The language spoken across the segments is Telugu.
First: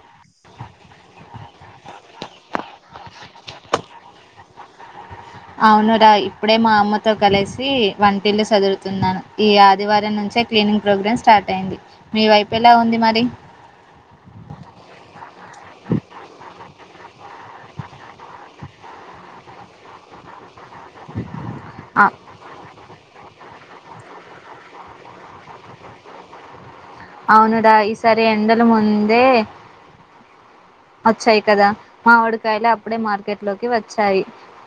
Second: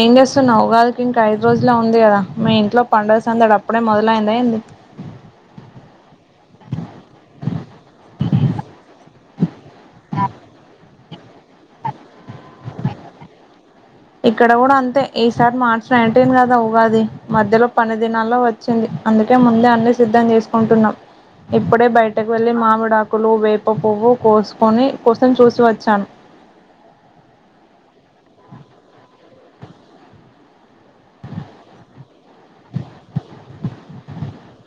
ఏం చేస్తున్నావ్ ఉగాదికి ఇంక ఐదు రోజులే ఉంది కదా. మీ ఇంట్లో పండుగ సందడి అప్పుడే మొదలైందా ఏంది అవునురా ఇప్పుడే మా అమ్మతో కలసి వంటిల్లు సదురుతున్నాను ఈ ఆదివారం నుంచే క్లీనింగ్ ప్రోగ్రాం స్టార్ట్ అయ్యింది మీ వైపు ఎలా ఉంది మరి ఇక్కడ కూడా అంతే ఈసారి మార్చ్ నైన్టీన్ కదా ఉగాది మధ్యలో పని దినాల్లో వచ్చింది అందుకే ముందే అన్నీ సిద్ధం చేసుకుంటున్నాం ఇప్పుడే ఆ బయటకు వెళ్ళి మామిడాకులు వే పు పువ్వు కోసుకొని [inaudible] చూసి వచ్చాను అవును డా ఈసారి ఎండలు ముందే అచ్చాయి కదా మామిడికాయలు అప్పుడే మార్కెట్ లోకి వచ్చాయి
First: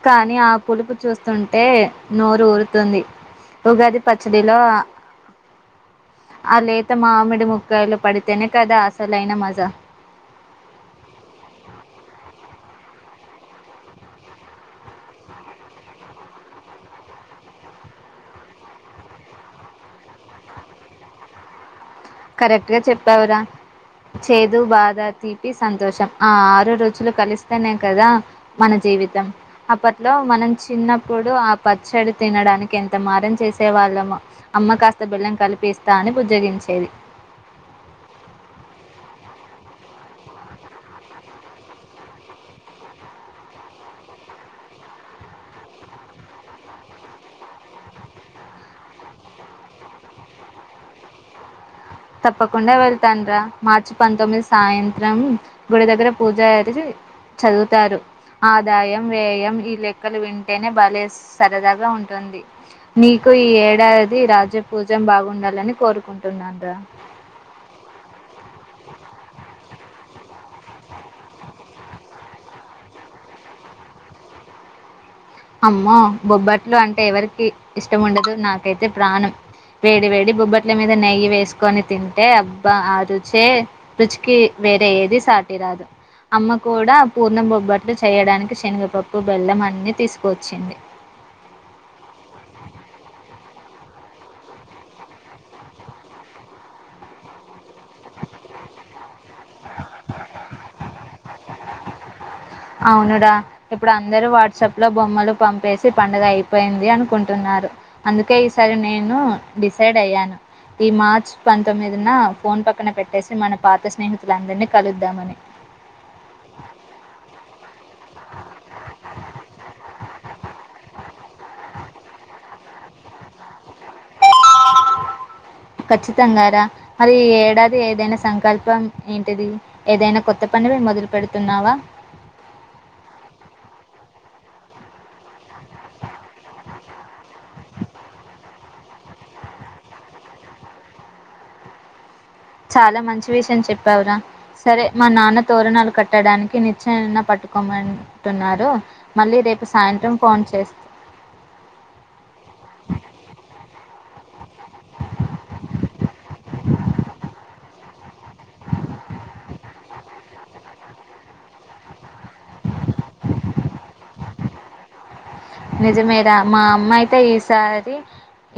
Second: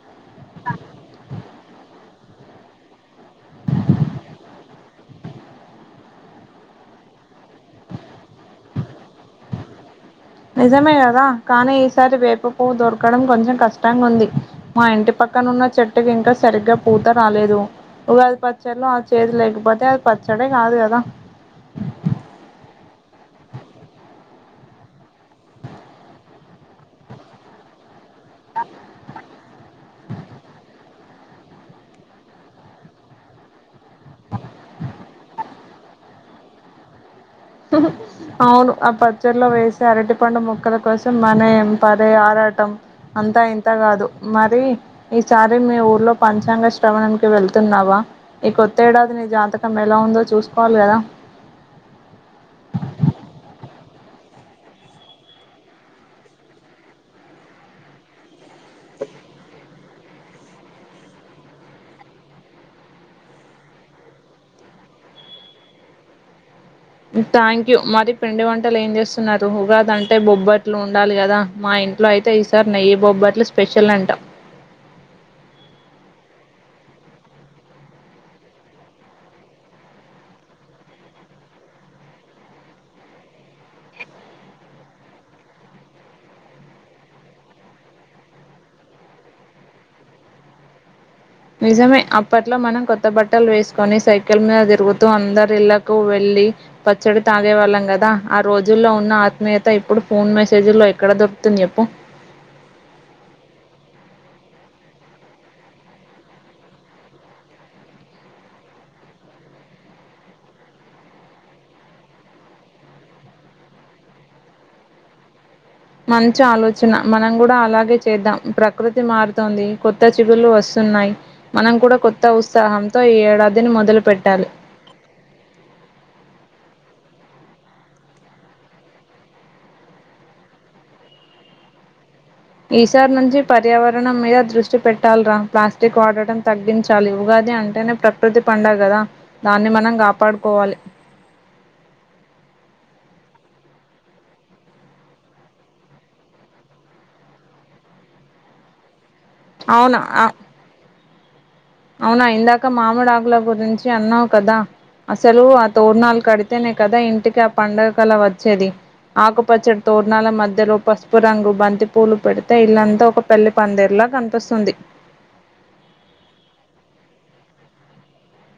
కానీ ఆ పులుపు చూస్ తుంటే నోరు ఊరుతుంది ఉగాది పచ్చడిలో ఆ లేత మామిడి ముక్కాయలు పడితేనే కదా అసలైన మజా నిజమే కదా కానీ ఈసారి వేప పువ్వు దొరకడం కొంచెం కష్టంగుంది మా ఇంటి పక్కనున్న చెట్టుకింకా సరిగ్గా పూత రాలేదు ఉగాది పచ్చల్లో ఆ చేదు లేకపోతే అది పచ్చడే కాదు కదా కరెక్ట్ గా చెప్పావురా చేదు బాధ తీపి సంతోషం ఆ ఆరు రుచులు కలిస్తేనే కదా మన జీవితం అప్పట్లో మనం చిన్నప్పుడు ఆ పచ్చడి తినడానికి ఎంత మారం చేసేవాళ్ళమో అమ్మ కాస్త బెల్లం కలిపిస్తా అని బుజ్జగించేది అవును ఆ పచ్చడ్లో వేసే అరటి పండు ముక్కల కోసం మన యం పరే ఆరాటం అంతా ఇంతా కాదు మరి ఈసారి మీ ఊర్లో పంచాంగ శ్రవణం కి వెళ్తున్నావా ఈ కొత్త ఏడాది నీ జాతకం ఎలా ఉందో చూసుకోవాలి కదా తప్పకుండా వెళ్తాను రా మార్చి పంతొమ్మిది సాయంత్రం గుడి దగ్గర పూజారి జి చదువుతారు ఆదాయం వ్యయం ఈ లెక్కలు వింటేనే భలే సరదాగా ఉంటుంది నీకు ఈ ఏడాది రాజపూజ్యం బాగుండాలని కోరుకుంటున్నాను రా థ్యాంక్ యూ మరి పిండి వంటలు ఏం చేస్తున్నారు ఉగాది అంటే బొబ్బట్లు ఉన్ ఉండాలి కదా మా ఇంట్లో ఐ తే ఈసారి నెయ్యి బొబ్బట్లు స్పెషల్ అంట అమ్మో బొబ్బట్లు అంటే ఎవరికి ఇష్టంముండదు నాకైతే ప్రాణం వేడి వేడి బొబ్బట్ల మీద నెయ్యి వేసుకొని తింటే అబ్బా ఆ రుచే రుచికి వేరే ఏది సాటిరాదు అమ్మ కూడా పూర్ణ బొబ్బట్లు చేయడానికి శనగపప్పు బెల్లం అన్ని తీసుకు వచ్చింది నిజమే అప్పట్లో మనం కొత్త బట్టలు వేసుకొని సైకిల్ మీద తిరుగుతూ అందరి ఇళ్లకు వెళ్లి పచ్చడి తాగేవాళ్ళం కదా ఆ రోజుల్లో ఉన్న ఆత్మీయత ఇప్పుడు ఫోన్ మెసేజ్ల్లో ఎక్కడ దొరుకుతుంది చెప్పు అవునుడా ఇప్పుడు అందరూ వాట్సాప్ లో బొమ్మలు పంపేసి పండుగ అయిపోయింది అనుకుంటున్నారు అందుకే ఈసారి నేను డిసైడ్ అయ్యాను ఈ మార్చ్ పంతొమ్మిది నా ఫోన్ పక్కన పెట్టేసి మన పాత స్నేహితులందరినీ కలుద్దామని మంచి ఆలోచన మనం కూడా అలాగే చేద్దాం ప్రకృతి మారుతోంది కొత్త చిగుళ్లు వస్తున్నాయి మనం కూడా కొత్త ఉత్సాహంతో ఈ ఏడాద్ దీని మొదలు పెట్టాలి అది ఈ ఏడాది ఏదైనా సంకల్పం ఏంటిది ఏదైనా కొత్త పని మొదలు పెడుతున్నావా ఈసారి నుంచి పర్యావరణం మీద దృష్టి పెట్టాలిరా ప్లాస్టిక్ వాడటం తగ్గించాలి ఉగాది అంటేనే ప్రకృతి పండగదా దాన్ని మనం కాపాడుకోవాలి చాలా మంచి విషయం చెప్పావురా సరే మా నాన్న తోరణాలు కట్టడానికి నిచ్చెనన పట్టుకోమంటున్నారు మళ్ళీ రేపు అవునా సాయంత్రం ఆ ఫోన్ చేస్ అవునా ఇందాక మాముడాకుల గురించి చి అన్నావు కదా అసలు ఆ తోరణాలు కడితేనే కదా ఇంటికి ఆ పండగ కల వచ్చేది ఆకుపచ్చడి తోరణాల మధ్యలో పసుపు రంగు బంతి పూలు పెడితే ఇల్లంతా ఒక పెళ్లి పందిరి లా కనిపిస్తుంది నిజమేరా మా అమ్మ అయితే ఈసారి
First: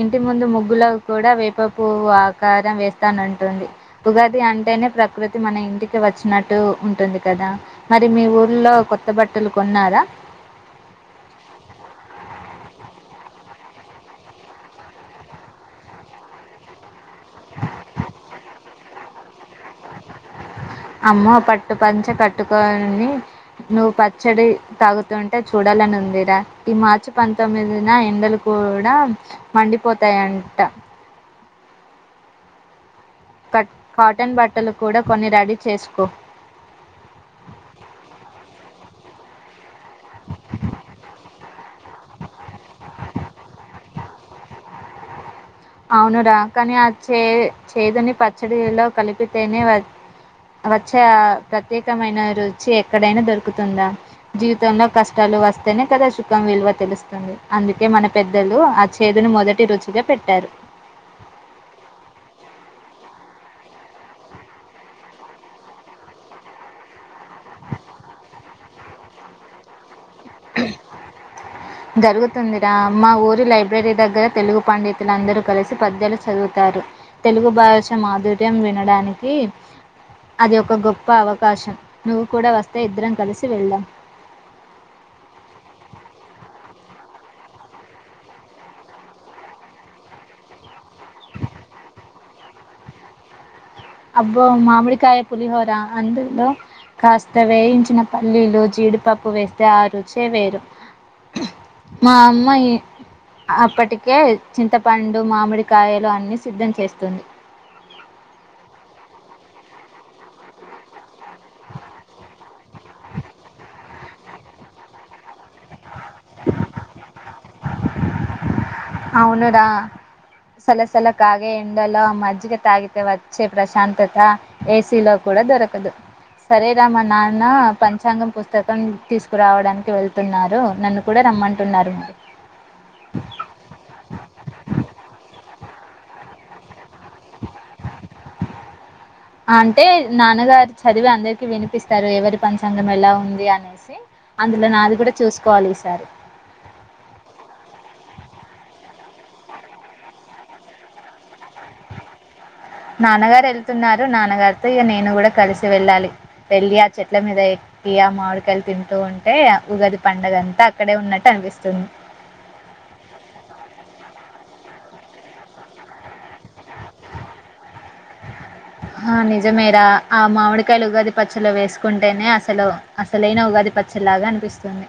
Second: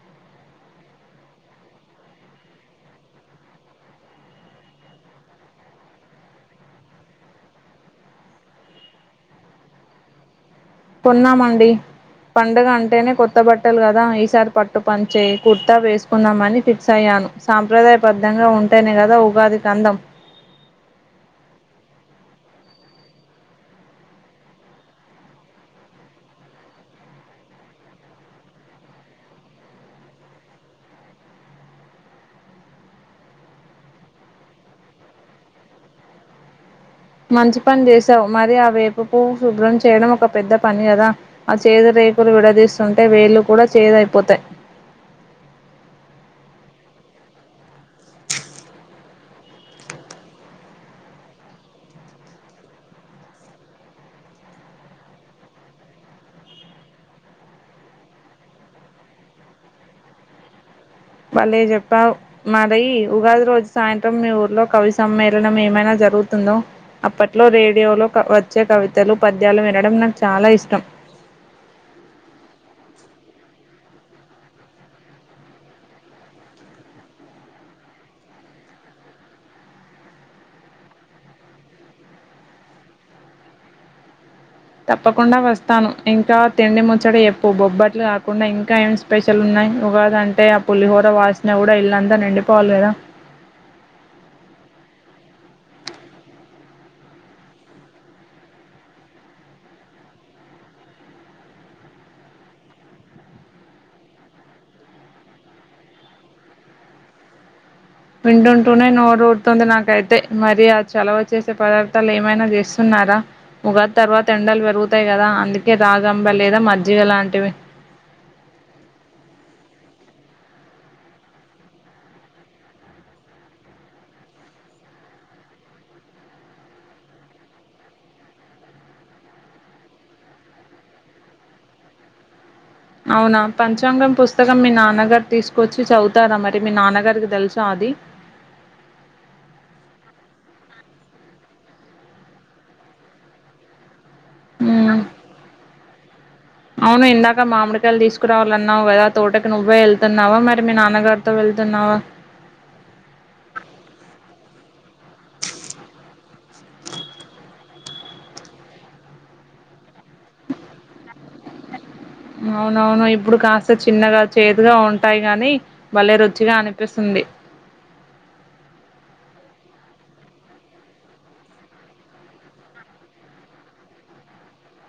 ఇంటి ముందు ముగ్గులో కూడా వేపపువ్వు ఆకారం వేస్తానంటుంది ఉగాది అంటేనే ప్రకృతి మన ఇంటికి వచ్చినట్టు ఉంటుంది కదా మరి మీ ఊర్లో కొత్త బట్టలు కొన్నారా కొన్నామండి పండుగ అంటేనే కొత్త బట్టలు కదా ఈసారి పట్టు పంచే కుర్తా వేసుకుందామని ఫిక్స్ అయ్యాను సాంప్రదాయబద్ధంగా ఉంటేనే కదా ఉగాదికందం అమ్మో పట్టు పంచ కట్టుకని నువ్వు పచ్చడి తాగుతుంటే చూడాలని ఉందిరా ఈ మార్చి పంతొమ్మిదిన ఎండలు కూడా మండిపోతాయంట క కాటన్ బట్టలు కూడా కొన్ని రెడీ చేసుకో మంచి పని చేసావు మరి ఆ వేపు పువ్వు శుభ్రం చే చేయడం ఒక పెద్ద పని కదా ఆ చేదు రేకులు విడదీస్తుంటే వేళ్లుు కూడా చేదు అయిపోతాయి అవునురా కానీ ఆ చే చేదుని పచ్చడిలో కలిపితేనే వచ్చే ఆ ప్రత్యేకమైన రుచి ఎక్కడైనా దొరుకుతుందా జీవితంలో కష్టాలు వస్తేనే కదా సుఖం విలువ తెలుస్తుంది అందుకే మన పెద్దలు ఆ చేదుని మొదటి రుచిగా పెట్టారు బలేచెప్పావ్ మరీ ఉగాది రోజు సాయంత్రం మీ ఊర్లో కవి సమ్మేళనం ఏమైనా జరుగుతుందో అప్పట్లో రేడియోలో క వచ్చే కవితలు పద్యాలు వినడం నాకు చ జరుగుతుందిరా అమ్మా ఊరు ప్రతి లైబ్రరీ దగ్గర తెలుగు పండితులందరూ కలిసి పద్యాలు చదువుతారు తెలుగు భాష మాధుర్యం వినడానికి అది ఒక గొప్ప అవకాశం నువ్వు కూడా వస్తే ఇద్దరం కలిసి వెళ్ళాం తప్పకుండా వస్తాను ఇంకా తిండి ముచ్చడి చెప్పు బొబ్బట్లు కాకుండా ఇంకా ఏం స్పెషల్ ఉన్నాయి ఉగాదంటే ఆ పుల్లిహోర వాసన కూడా ఇల్లంతా నిండిపోవాలి కదా అబ్బో మామిడికాయ పులిహోర అందులో కాస్త వేయించిన పల్లీలు జీడిపప్పు వేస్తే ఆ రుచే వేరు మా అమ్మ ఈ అప్పటికే చింతపండు మామిడికాయలు అన్ని సిద్ధం చేస్తుంది వింటుంట్టూనే నోరూ ఊరుతుంది నాకైతే మరి అది చాల వచ్చ నిల్వ చేసే పదార్థాలు ఏమైనా చేస్తున్నారా ఉగా తర్వాత ఎండాలు పెరుగుతాయి కదా అందుకు ఇ రాగంబ లేదా మజ్జిగ లాంటివి అవును రా సలసల కాగే ఎండలో మజ్జిగ తాగితే వచ్చే ప్రశాంతత ఏసీలో కూడా దొరకదు సరేరా మా నాన్న పంచాంగం పుస్తకం తీసుకురావడానికి వెళ్తున్నారు నన్ను కూడా రమ్మంటున్నారు అవునా పంచాంగం పుస్తకం మీ నాన్నగారు తీసుకొచ్చి చదవుతారా మరి మీ నాన్నగ గారికి తెలుసా అది అంటే నాన్నగారు చదివి అందరికి వినిపిస్తారు ఎవరి పంచాంగం ఎలా ఉంది అనేసి అందులో నాది మ్మ్ కూడా చూసుకోవాలి ఈసారి అవును ఇందాక మామిడికాయలు తీసుకురావాలన్నావు కదా తోటకి నువ్వే వెళ్తున్నావా మరి మీ నాన్నగారితో వెళ్తున్నావా నాన్నగారు వెళ్తున్నారు నాన్నగారు ఇక నేను కూడా కలిసి వెళ్ళాలి వెళ్ళి ఆ చెట్ల మీద ఎక్కి ఆ మామిడికాయలు తింటూ ఉంటే ఉగాది పండగ అంతా అక్కడే ఉన్నట్టు అనిపిస్తుంది అవునవును ఇప్పుడు కాస్త చిన్నగా చేదుగా ఉంటాయి గాని భలే రుచిగా అనిపి పిస్తుంది నిజమేర ఆ మామిడికాయలు ఉగాది పచ్చలు వేసుకుంటేనే అసలు అసలైన ఉగాది పచ్చలాగా అనిపిస్తుంది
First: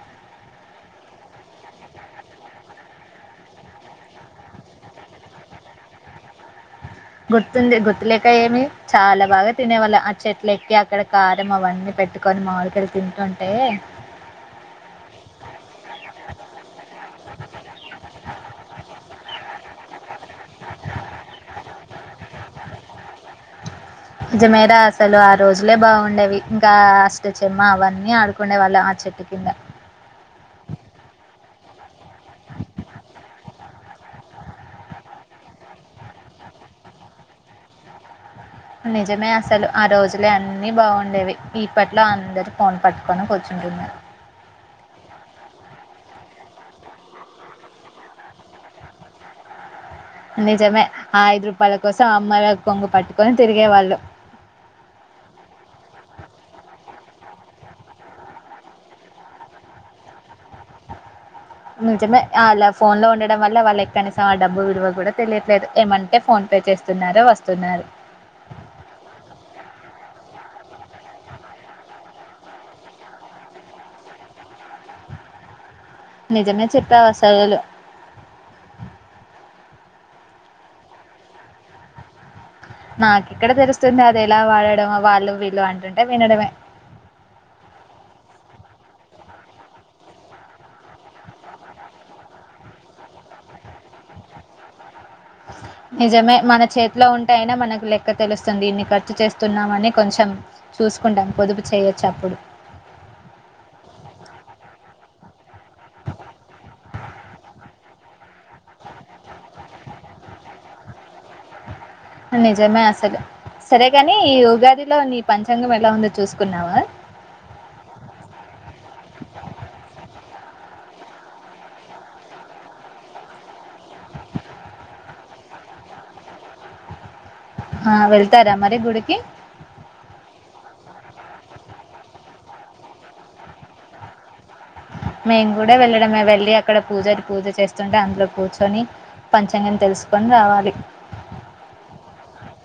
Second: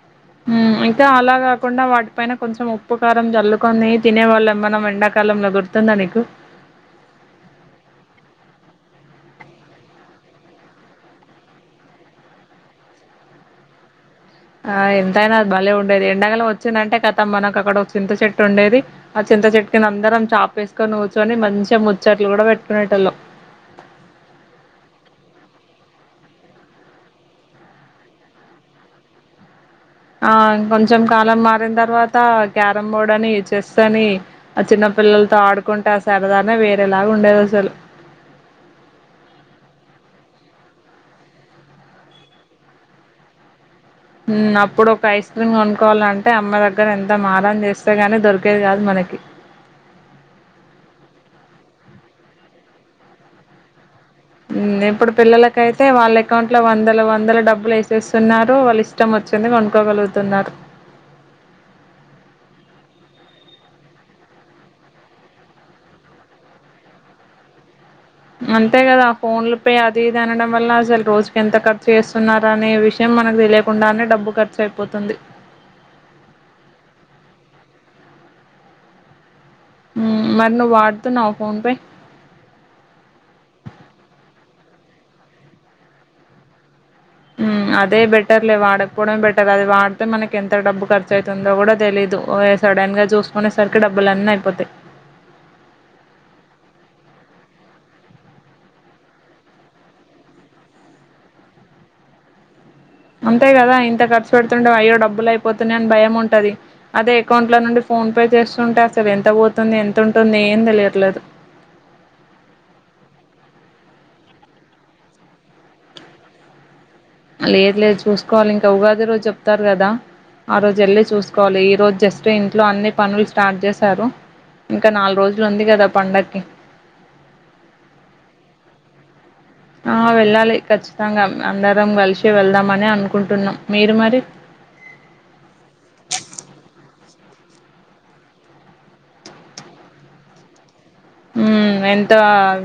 మ్ ఇంకా అలా కాకుండా వాటిపైన కొంచెం ఉప్పు కారం జల్లుకొని తినే వాళ్ళం మనం ఎండాకాలం లో గుర్తుతుందా మీకు గుర్తుంది గుర్తులేక ఏమి చాలా బాగా తినే వాళ్ళం ఆ చెట్లు ఎక్కి అక్కడ కారం అవన్నీ పెట్టుకొని మామిడి కాయలు తింటుంటే ఆ ఎంతైనా అది భలే ఉండేది ఎండాకాలం వచ్చిందంటే కథమ్ మనకు అక్కడ ఒక చింత చెట్టు ఉండేది ఆ చింత చెట్టు కింద అందరం చాపేసుకొని కూర్చుని మంచిగా ముచ్చట్లు కూడా పెట్టుకునేటోల్లం నిజమేరా అసలు ఆ రోజులే బాగుండేవి ఇంకా అష్టచమ్మ అవన్నీ ఆడుకుండే వాళ్ళం ఆ చెట్టు కింద ఆ కొంచెం కాలం మారిన తర్వాత క్యారమ్ బోర్డ్ అని చెస్ స్త కాని ఆ చిన్న పిల్లలతో ఆడుకుంట ఆ సరదానే వేరేలాగా ఉండేది అసలు నిజమే అసలు ఆ రోజులే అన్నిీ బాగుండేవి ఇప్పట్లో అందరు ఫోన్ పట్టుకొని కూర్చుంటున్నారు మ్ అప్పుడు ఒక ఐస్ క్రీమ్ కొనుక్కోవాలంటే అమ్మ దగ్గర ఎంత మారం చేస్తే గని దొరికేది కాదు మనకి నిజమే ఆ ఐదు రూపాల కోసం అమ్మా యి కొంగు పట్టుకొని తిరిగేవాళ్ళు ఊమ్ ఇప్పుడు పిల్లలకయితే వాళ్ళ అకౌంట్ లో వందల వందల డబ్బులు ఏసేస్తున్నారు, వాళ్ళ ఇష్టం ఒచ్చింది కొనుకోగలుగుతున్నారు. నిజమే ఆళ్ళ ఫోన్ లో ఉండడం వల్ల వాళ్ళకు కనీసం ఆ డబ్బు విలువ గూడా తెలియట్లేదు, ఏమంటే ఫోన్ పే చేస్తున్నారు, వస్తున్నారు. అంతే గదా ఫోన్లు పే అది ఇది అనడం వల్ల అసలు రోజుకి ఎంత ఖర్చు ఏస్తున్నారనే విషయం మనకు దెలీయకుండానే డబ్బు కర్చయిపోతుంది. నిజమే చెప్పావసాలు ఊమ్ మరి నువ్వు వడుతున్నావా ఫోన్ పే? నాకెక్కడ దెలుస్తుంది, అది ఎలా వాడడం వాళ్ళు వీళ్ళు అంటుంటే వినడమే. ఊమ్ అదే బెటర్లే వాడకపోవమే బెటర్ అది, వాడితే మనకి ఎంత డబ్బు ఖర్చయితుందో గూడా తెలీదు ఓయ సడన్ గా జూసుకునేసరికి డబ్బులన్నీ అయిపోతయి. నిజమే మన చేతిలో ఉంటే అయినా మనకు లెక్క తెలుస్తుంది, ఇన్ని ఖర్చు చేస్తున్నామని కొంచెం చూసుకుంటాం పొదుపు చేయొచ్చు అప్పుడు. అంతే గదా ఇంత ఖర్చు వెడుతుండు అయ్యో డబ్బులు అయిపోతున్నా అని భయం ఉంటది. అదే అకౌంట్ లో నుండి ఫోన్ పే చేస్తుంటే అసలు ఎంత ఓతుంది ఎంత ఉంటుంది ఏం తెలియట్లేదు. నిజమే అసలు, సరేగాని ఈ ఉగాదిలో నీ పంచాంగం ఎలా ఉందో చూసుకున్నావా? లేదు లేదు చూసుకోవాలి ఇంకా ఉగాది రోజు జెప్తారు గదా ఆ రోజు ఎళ్ళి చూసుకోవాలి ఈరోజు జస్ట్ ఇంట్లో అన్ని పనులు స్టార్ట్ జేశారు ఇంకా నాలుగు రోజులు ఉంది గదా పండకి ఆ వెళ్తారా మరి గుడికి? ఆ వెళ్ళాలి ఖచ్చితంగా అందరం గలిషి వెళ్దామని అనుకుంటున్నం, మీరు మరి? మేం గూడా వెళ్ళడమే వెళ్ళి అక్కడ పూజరు పూజ చేస్తుంటే అందులో కూర్చొని పంచంగం తెలుసుకొని రావాలి. ఊమ్ ఎంత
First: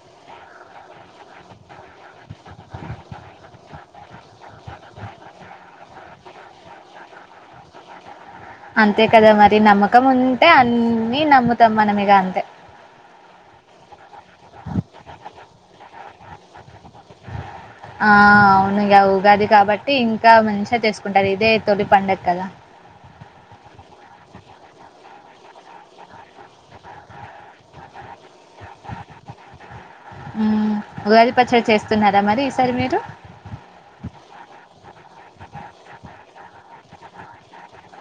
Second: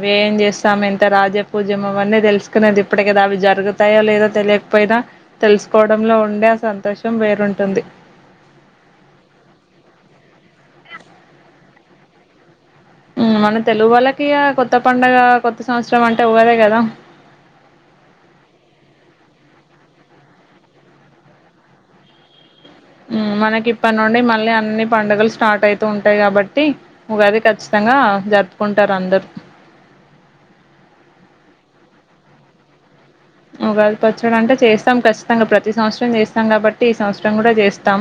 వ్యయం జేస్తాం ఎంత రాజ పూజ్యం అవన్నీ దెలుసుకునేది ఇప్పడే గదా. అవి జరుగుతాయో లేదో తెలియకపోయినా, తెలుసుకోవడంలో ఉండే ఆ సంతోషం వేరుంటుంది. అంతే కదా మరి నమ్మకం ఉంటే అన్నీ నమ్ముతం మన మిగ అంతే. ఊమ్ మన తెలుగు వాళ్ళకి ఇగ కొత్త పండగ కొత్త సంవత్సరం అంటే ఉగాదే గదా. ఆ అవును ఇగ ఉగాది కాబట్టి ఇంకా మంచిగా చేసుకుంటారు ఇదే తొలి పండగ కద. ఊమ్ మనకి ఇప్పటి నుండి మళ్ళీ అన్ని పండుగలు స్టార్ట్ అయితూ ఉంటయి గాబట్టి ఉగాది కచ్చితంగా జరుప్ ఊమ్ ఉగాది పచ్చడి చేస్ స్తున్నారా మరి ఈ సారి మీరు? ఉగాది పచ్చడి అంటే చేస్తాం ఖచ్చితంగా ప్రతి సంవత్సరం జేస్తాం గాబట్టి, ఈ సంవత్సరం గూడా జేస్తాం.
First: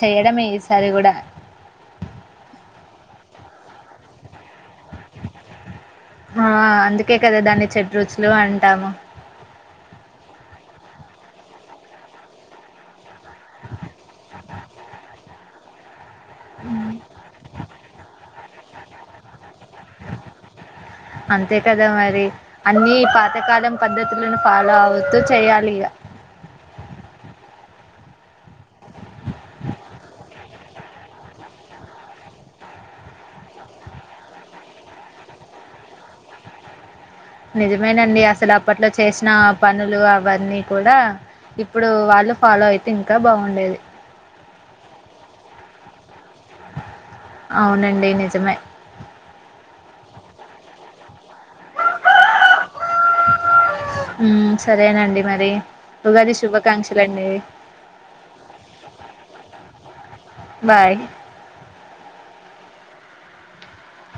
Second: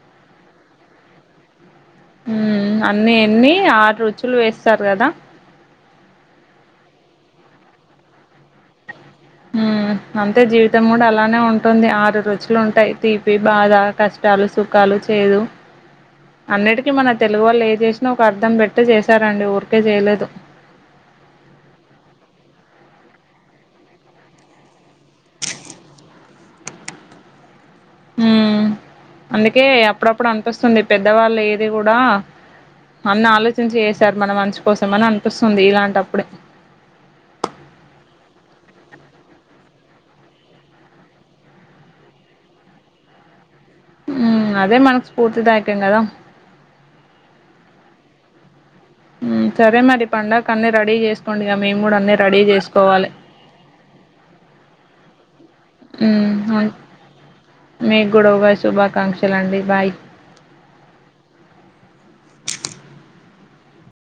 చేయడమే ఈసారి గూడా. ఊమ్ అన్నీ ఎన్ని ఆరు రుచులు వేస్తారు గదా. ఆ అందుకే కదా దాన్ని చెడ్రుచులు అంటాము. ఊమ్ అంతే జీవితం గూడా అలానే ఉంటుంది, ఆరు రుచులు ఉంటాయి. తీపి, బాధ, కష్టాలు, సుఖాలు, చేదు. అన్నిటికీ మన తెలుగు వాళ్ళు ఏ జేషినా ఒక అర్ ర్థం పెట్టి జేశారండి ఊర్. అంతే కదా మరి. అన్ని పా తకాలం పద్ధతులను ఫాలో అవుతూ చెయ్యాలి ఇగ. ఊమ్ అందుకే అప్పుడప్పుడు అనిపిస్తుంది, పెద్దవాళ్ళు ఏది గూడా అన్ని ఆలోచించి ఏసారు మన మంచి కోసం అని అనిపిస్తుంది, ఇలాంటప్పుడే. నిజమేనండి అసలు అప్పట్లో చేసిన పనులు, అవన్నీ కూడా ఇప్పుడు వాళ్ళు ఫాలో అయితే ఇంకా బావుండేది. ఊమ్ అదే మనకు స్పూర్తిదాయకం గదా. మే ఊమ్ సరే మరి పండగ కన్నీ రెడీ యేస్ కోండిగ మేము గూడా అన్నీ రెడీ జేస్కోవాలే, హ్మ్. సరేనండి మరి. మ్ ఉగాది హూ శుభాకాంక్షలండి. మీకు గూడా ఉగాది శుభాకాంక్షలు అండి బాయ్. బాయ్.